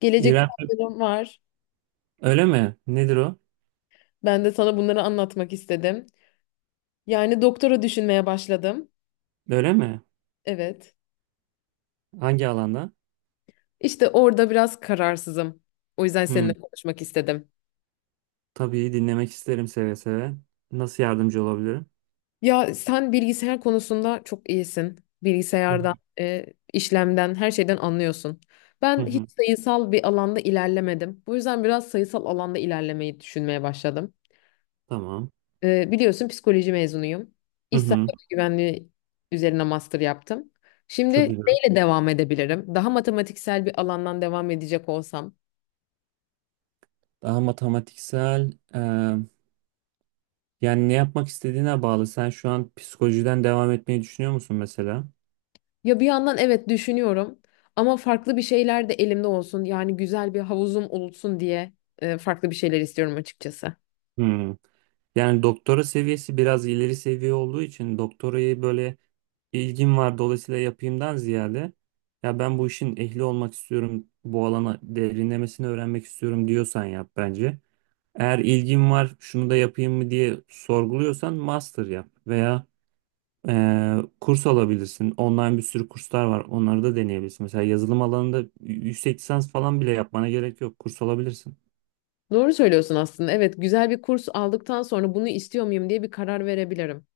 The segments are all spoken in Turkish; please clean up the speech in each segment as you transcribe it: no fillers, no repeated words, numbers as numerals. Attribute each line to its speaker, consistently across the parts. Speaker 1: Gelecek
Speaker 2: İrem
Speaker 1: planlarım var.
Speaker 2: öyle mi? Nedir o?
Speaker 1: Ben de sana bunları anlatmak istedim. Yani doktora düşünmeye başladım.
Speaker 2: Öyle mi?
Speaker 1: Evet.
Speaker 2: Hangi alanda?
Speaker 1: İşte orada biraz kararsızım. O yüzden seninle
Speaker 2: Hmm.
Speaker 1: konuşmak istedim.
Speaker 2: Tabii dinlemek isterim seve seve. Nasıl yardımcı olabilirim?
Speaker 1: Ya sen bilgisayar konusunda çok iyisin.
Speaker 2: Hı hı.
Speaker 1: Bilgisayardan, e, işlemden, her şeyden anlıyorsun.
Speaker 2: Hı
Speaker 1: Ben hiç
Speaker 2: hı,
Speaker 1: sayısal bir alanda ilerlemedim. Bu yüzden biraz sayısal alanda ilerlemeyi düşünmeye başladım.
Speaker 2: Tamam.
Speaker 1: Biliyorsun psikoloji mezunuyum.
Speaker 2: Hı
Speaker 1: İş
Speaker 2: hı.
Speaker 1: sağlığı güvenliği üzerine master yaptım. Şimdi
Speaker 2: Çok güzel.
Speaker 1: neyle devam edebilirim? Daha matematiksel bir alandan devam edecek olsam.
Speaker 2: Daha matematiksel yani ne yapmak istediğine bağlı. Sen şu an psikolojiden devam etmeyi düşünüyor musun mesela?
Speaker 1: Ya bir yandan evet düşünüyorum ama farklı bir şeyler de elimde olsun. Yani güzel bir havuzum olsun diye farklı bir şeyler istiyorum açıkçası.
Speaker 2: Hı. Yani doktora seviyesi biraz ileri seviye olduğu için doktorayı böyle ilgim var dolayısıyla yapayımdan ziyade ya ben bu işin ehli olmak istiyorum, bu alana derinlemesine öğrenmek istiyorum diyorsan yap bence. Eğer ilgin var şunu da yapayım mı diye sorguluyorsan master yap veya kurs alabilirsin. Online bir sürü kurslar var onları da deneyebilirsin. Mesela yazılım alanında yüksek lisans falan bile yapmana gerek yok kurs alabilirsin.
Speaker 1: Doğru söylüyorsun aslında. Evet, güzel bir kurs aldıktan sonra bunu istiyor muyum diye bir karar verebilirim.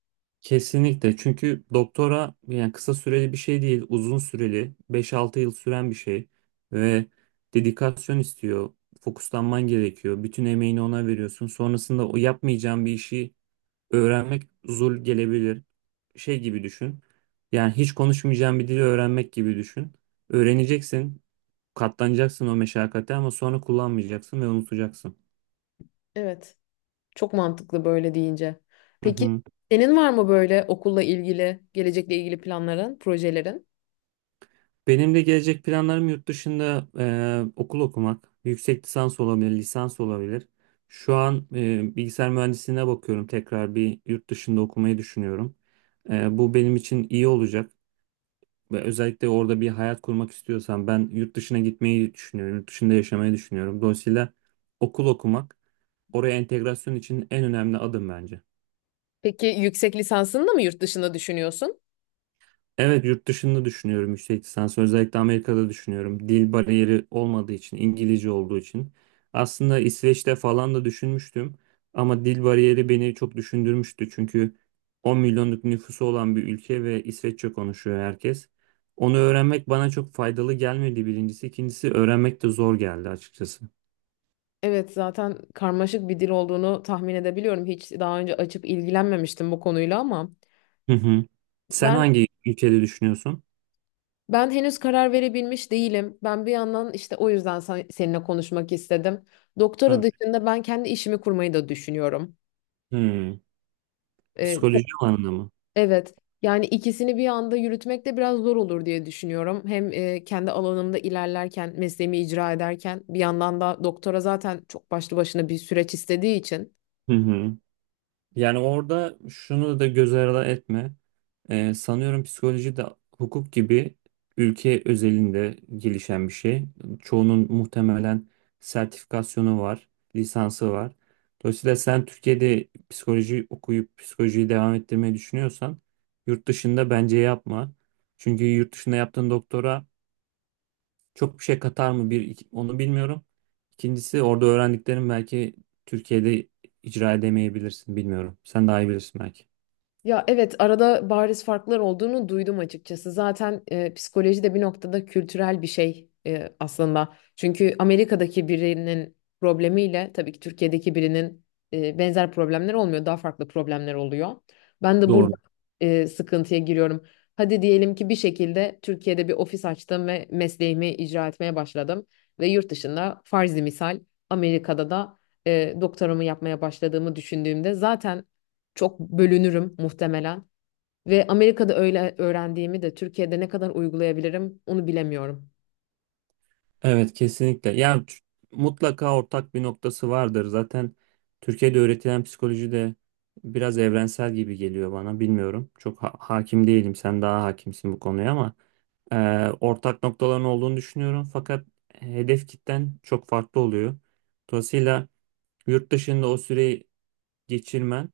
Speaker 2: Kesinlikle çünkü doktora yani kısa süreli bir şey değil uzun süreli 5-6 yıl süren bir şey ve dedikasyon istiyor fokuslanman gerekiyor bütün emeğini ona veriyorsun sonrasında o yapmayacağın bir işi öğrenmek zul gelebilir şey gibi düşün yani hiç konuşmayacağın bir dili öğrenmek gibi düşün öğreneceksin katlanacaksın o meşakkate ama sonra kullanmayacaksın ve unutacaksın.
Speaker 1: Evet, çok mantıklı böyle deyince. Peki senin var mı böyle okulla ilgili, gelecekle ilgili planların, projelerin?
Speaker 2: Benim de gelecek planlarım yurt dışında okul okumak, yüksek lisans olabilir, lisans olabilir. Şu an bilgisayar mühendisliğine bakıyorum. Tekrar bir yurt dışında okumayı düşünüyorum. Bu benim için iyi olacak. Ve özellikle orada bir hayat kurmak istiyorsam ben yurt dışına gitmeyi düşünüyorum. Yurt dışında yaşamayı düşünüyorum. Dolayısıyla okul okumak oraya entegrasyon için en önemli adım bence.
Speaker 1: Peki yüksek lisansını da mı yurt dışında düşünüyorsun?
Speaker 2: Evet yurt dışında düşünüyorum yüksek lisans. Özellikle Amerika'da düşünüyorum. Dil bariyeri olmadığı için, İngilizce olduğu için. Aslında İsveç'te falan da düşünmüştüm. Ama dil bariyeri beni çok düşündürmüştü. Çünkü 10 milyonluk nüfusu olan bir ülke ve İsveççe konuşuyor herkes. Onu öğrenmek bana çok faydalı gelmedi birincisi. İkincisi öğrenmek de zor geldi açıkçası.
Speaker 1: Evet, zaten karmaşık bir dil olduğunu tahmin edebiliyorum. Hiç daha önce açıp ilgilenmemiştim bu konuyla ama
Speaker 2: Hı hı. Sen
Speaker 1: ben
Speaker 2: hangi ülkede düşünüyorsun?
Speaker 1: Ben henüz karar verebilmiş değilim. Ben bir yandan işte o yüzden seninle konuşmak istedim. Doktora
Speaker 2: Tabii.
Speaker 1: dışında ben kendi işimi kurmayı da düşünüyorum.
Speaker 2: Hmm.
Speaker 1: Ee,
Speaker 2: Psikoloji alanında mı?
Speaker 1: evet. Yani ikisini bir anda yürütmek de biraz zor olur diye düşünüyorum. Hem kendi alanımda ilerlerken, mesleğimi icra ederken bir yandan da doktora zaten çok başlı başına bir süreç istediği için.
Speaker 2: Hı hı. Yani orada şunu da göz ardı etme. Sanıyorum psikoloji de hukuk gibi ülke özelinde gelişen bir şey. Çoğunun muhtemelen sertifikasyonu var, lisansı var. Dolayısıyla sen Türkiye'de psikoloji okuyup psikolojiyi devam ettirmeyi düşünüyorsan yurt dışında bence yapma. Çünkü yurt dışında yaptığın doktora çok bir şey katar mı onu bilmiyorum. İkincisi orada öğrendiklerim belki Türkiye'de icra edemeyebilirsin bilmiyorum. Sen daha iyi bilirsin belki.
Speaker 1: Ya evet arada bariz farklar olduğunu duydum açıkçası. Zaten psikoloji de bir noktada kültürel bir şey aslında. Çünkü Amerika'daki birinin problemiyle tabii ki Türkiye'deki birinin benzer problemler olmuyor. Daha farklı problemler oluyor. Ben de burada
Speaker 2: Doğru.
Speaker 1: e, sıkıntıya giriyorum. Hadi diyelim ki bir şekilde Türkiye'de bir ofis açtım ve mesleğimi icra etmeye başladım. Ve yurt dışında farzi misal Amerika'da da doktoramı yapmaya başladığımı düşündüğümde zaten çok bölünürüm muhtemelen. Ve Amerika'da öyle öğrendiğimi de Türkiye'de ne kadar uygulayabilirim onu bilemiyorum.
Speaker 2: Evet kesinlikle. Ya mutlaka ortak bir noktası vardır. Zaten Türkiye'de öğretilen psikoloji de biraz evrensel gibi geliyor bana. Bilmiyorum. Çok hakim değilim. Sen daha hakimsin bu konuya ama e, ortak noktaların olduğunu düşünüyorum. Fakat hedef kitlen çok farklı oluyor. Dolayısıyla yurt dışında o süreyi geçirmen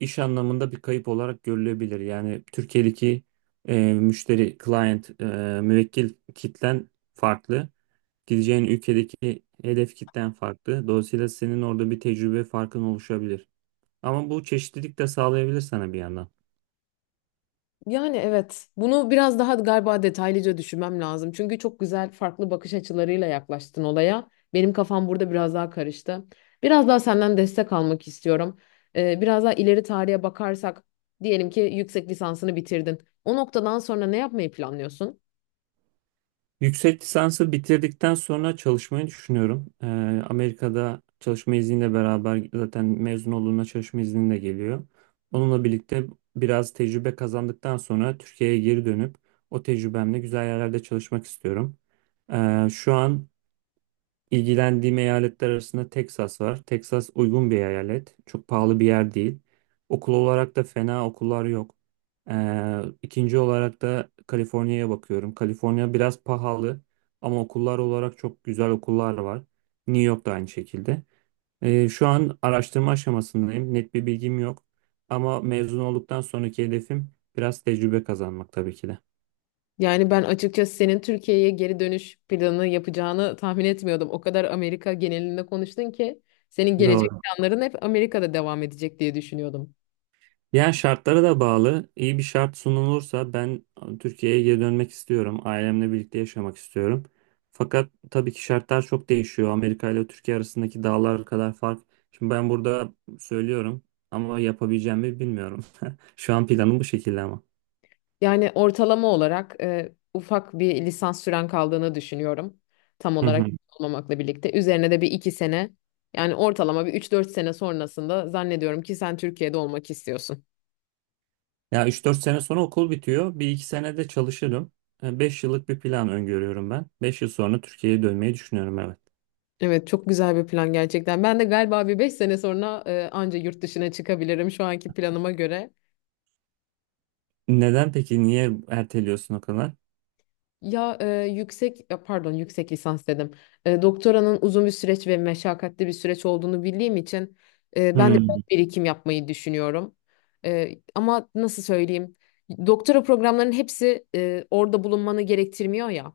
Speaker 2: iş anlamında bir kayıp olarak görülebilir. Yani Türkiye'deki müşteri, client, müvekkil kitlen farklı. Gideceğin ülkedeki hedef kitlen farklı. Dolayısıyla senin orada bir tecrübe farkın oluşabilir. Ama bu çeşitlilik de sağlayabilir sana bir yandan.
Speaker 1: Yani evet. Bunu biraz daha galiba detaylıca düşünmem lazım. Çünkü çok güzel farklı bakış açılarıyla yaklaştın olaya. Benim kafam burada biraz daha karıştı. Biraz daha senden destek almak istiyorum. Biraz daha ileri tarihe bakarsak diyelim ki yüksek lisansını bitirdin. O noktadan sonra ne yapmayı planlıyorsun?
Speaker 2: Yüksek lisansı bitirdikten sonra çalışmayı düşünüyorum. Amerika'da çalışma izniyle beraber zaten mezun olduğunda çalışma izni de geliyor. Onunla birlikte biraz tecrübe kazandıktan sonra Türkiye'ye geri dönüp o tecrübemle güzel yerlerde çalışmak istiyorum. Şu an İlgilendiğim eyaletler arasında Texas var. Texas uygun bir eyalet. Çok pahalı bir yer değil. Okul olarak da fena okullar yok. İkinci olarak da Kaliforniya'ya bakıyorum. Kaliforniya biraz pahalı ama okullar olarak çok güzel okullar var. New York da aynı şekilde. Şu an araştırma aşamasındayım. Net bir bilgim yok. Ama mezun olduktan sonraki hedefim biraz tecrübe kazanmak tabii ki de.
Speaker 1: Yani ben açıkçası senin Türkiye'ye geri dönüş planı yapacağını tahmin etmiyordum. O kadar Amerika genelinde konuştun ki senin gelecek
Speaker 2: Doğru.
Speaker 1: planların hep Amerika'da devam edecek diye düşünüyordum.
Speaker 2: Yani şartlara da bağlı. İyi bir şart sunulursa ben Türkiye'ye geri dönmek istiyorum. Ailemle birlikte yaşamak istiyorum. Fakat tabii ki şartlar çok değişiyor. Amerika ile Türkiye arasındaki dağlar kadar fark. Şimdi ben burada söylüyorum ama yapabileceğimi bilmiyorum. Şu an planım bu şekilde ama.
Speaker 1: Yani ortalama olarak ufak bir lisans süren kaldığını düşünüyorum. Tam
Speaker 2: Hı
Speaker 1: olarak
Speaker 2: hı.
Speaker 1: olmamakla birlikte. Üzerine de bir iki sene yani ortalama bir üç dört sene sonrasında zannediyorum ki sen Türkiye'de olmak istiyorsun.
Speaker 2: Ya üç dört sene sonra okul bitiyor. Bir iki sene de çalışırım. 5 yıllık bir plan öngörüyorum ben. 5 yıl sonra Türkiye'ye dönmeyi düşünüyorum evet.
Speaker 1: Evet çok güzel bir plan gerçekten. Ben de galiba bir 5 sene sonra anca yurt dışına çıkabilirim şu anki planıma göre.
Speaker 2: Neden peki? Niye erteliyorsun o kadar?
Speaker 1: Ya e, yüksek ya pardon yüksek lisans dedim. Doktoranın uzun bir süreç ve meşakkatli bir süreç olduğunu bildiğim için ben de biraz
Speaker 2: Hmm.
Speaker 1: birikim yapmayı düşünüyorum. Ama nasıl söyleyeyim? Doktora programlarının hepsi orada bulunmanı gerektirmiyor ya.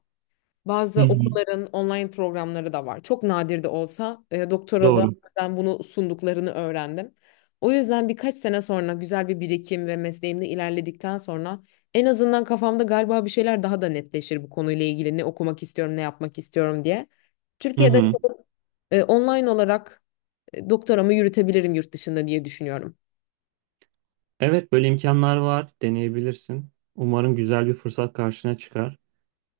Speaker 2: Hı
Speaker 1: Bazı
Speaker 2: hı.
Speaker 1: okulların online programları da var. Çok nadir de olsa doktora da
Speaker 2: Doğru.
Speaker 1: ben bunu sunduklarını öğrendim. O yüzden birkaç sene sonra güzel bir birikim ve mesleğimde ilerledikten sonra en azından kafamda galiba bir şeyler daha da netleşir bu konuyla ilgili ne okumak istiyorum, ne yapmak istiyorum diye.
Speaker 2: Hı
Speaker 1: Türkiye'de
Speaker 2: hı.
Speaker 1: e, online olarak doktoramı yürütebilirim yurt dışında diye düşünüyorum.
Speaker 2: Evet böyle imkanlar var deneyebilirsin. Umarım güzel bir fırsat karşına çıkar.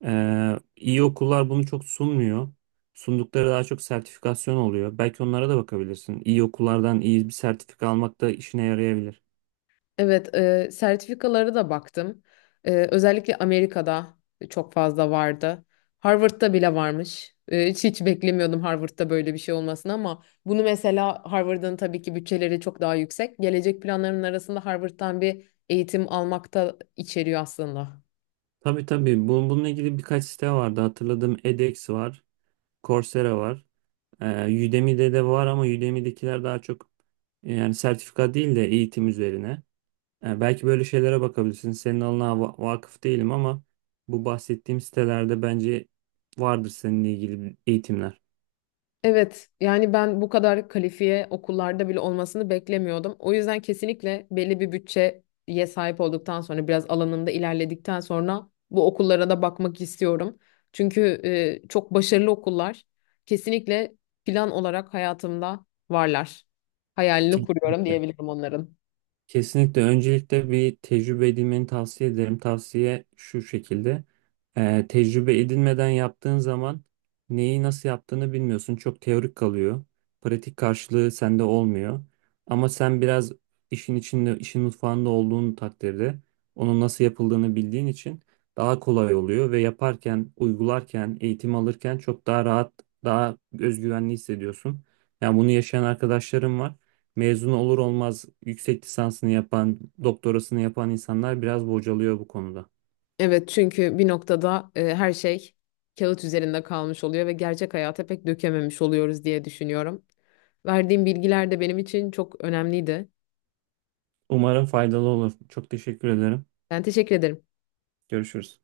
Speaker 2: İyi okullar bunu çok sunmuyor. Sundukları daha çok sertifikasyon oluyor. Belki onlara da bakabilirsin. İyi okullardan iyi bir sertifika almak da işine yarayabilir.
Speaker 1: Evet, sertifikalara da baktım. Özellikle Amerika'da çok fazla vardı. Harvard'da bile varmış. Hiç beklemiyordum Harvard'da böyle bir şey olmasını ama bunu mesela Harvard'ın tabii ki bütçeleri çok daha yüksek. Gelecek planlarımın arasında Harvard'dan bir eğitim almak da içeriyor aslında.
Speaker 2: Tabii tabii Bununla ilgili birkaç site vardı. Hatırladığım edX var, Coursera var. Udemy'de de var ama Udemy'dekiler daha çok yani sertifika değil de eğitim üzerine. Yani belki böyle şeylere bakabilirsin. Senin alanına vakıf değilim ama bu bahsettiğim sitelerde bence vardır seninle ilgili eğitimler.
Speaker 1: Evet, yani ben bu kadar kalifiye okullarda bile olmasını beklemiyordum. O yüzden kesinlikle belli bir bütçeye sahip olduktan sonra biraz alanında ilerledikten sonra bu okullara da bakmak istiyorum. Çünkü çok başarılı okullar kesinlikle plan olarak hayatımda varlar. Hayalini kuruyorum
Speaker 2: Kesinlikle.
Speaker 1: diyebilirim onların.
Speaker 2: Kesinlikle öncelikle bir tecrübe edinmeni tavsiye ederim. Tavsiye şu şekilde. Tecrübe edinmeden yaptığın zaman neyi nasıl yaptığını bilmiyorsun. Çok teorik kalıyor. Pratik karşılığı sende olmuyor. Ama sen biraz işin içinde, işin mutfağında olduğun takdirde onun nasıl yapıldığını bildiğin için daha kolay oluyor ve yaparken, uygularken, eğitim alırken çok daha rahat, daha özgüvenli hissediyorsun. Yani bunu yaşayan arkadaşlarım var mezun olur olmaz yüksek lisansını yapan, doktorasını yapan insanlar biraz bocalıyor bu konuda.
Speaker 1: Evet, çünkü bir noktada her şey kağıt üzerinde kalmış oluyor ve gerçek hayata pek dökememiş oluyoruz diye düşünüyorum. Verdiğim bilgiler de benim için çok önemliydi.
Speaker 2: Umarım faydalı olur. Çok teşekkür ederim.
Speaker 1: Ben teşekkür ederim.
Speaker 2: Görüşürüz.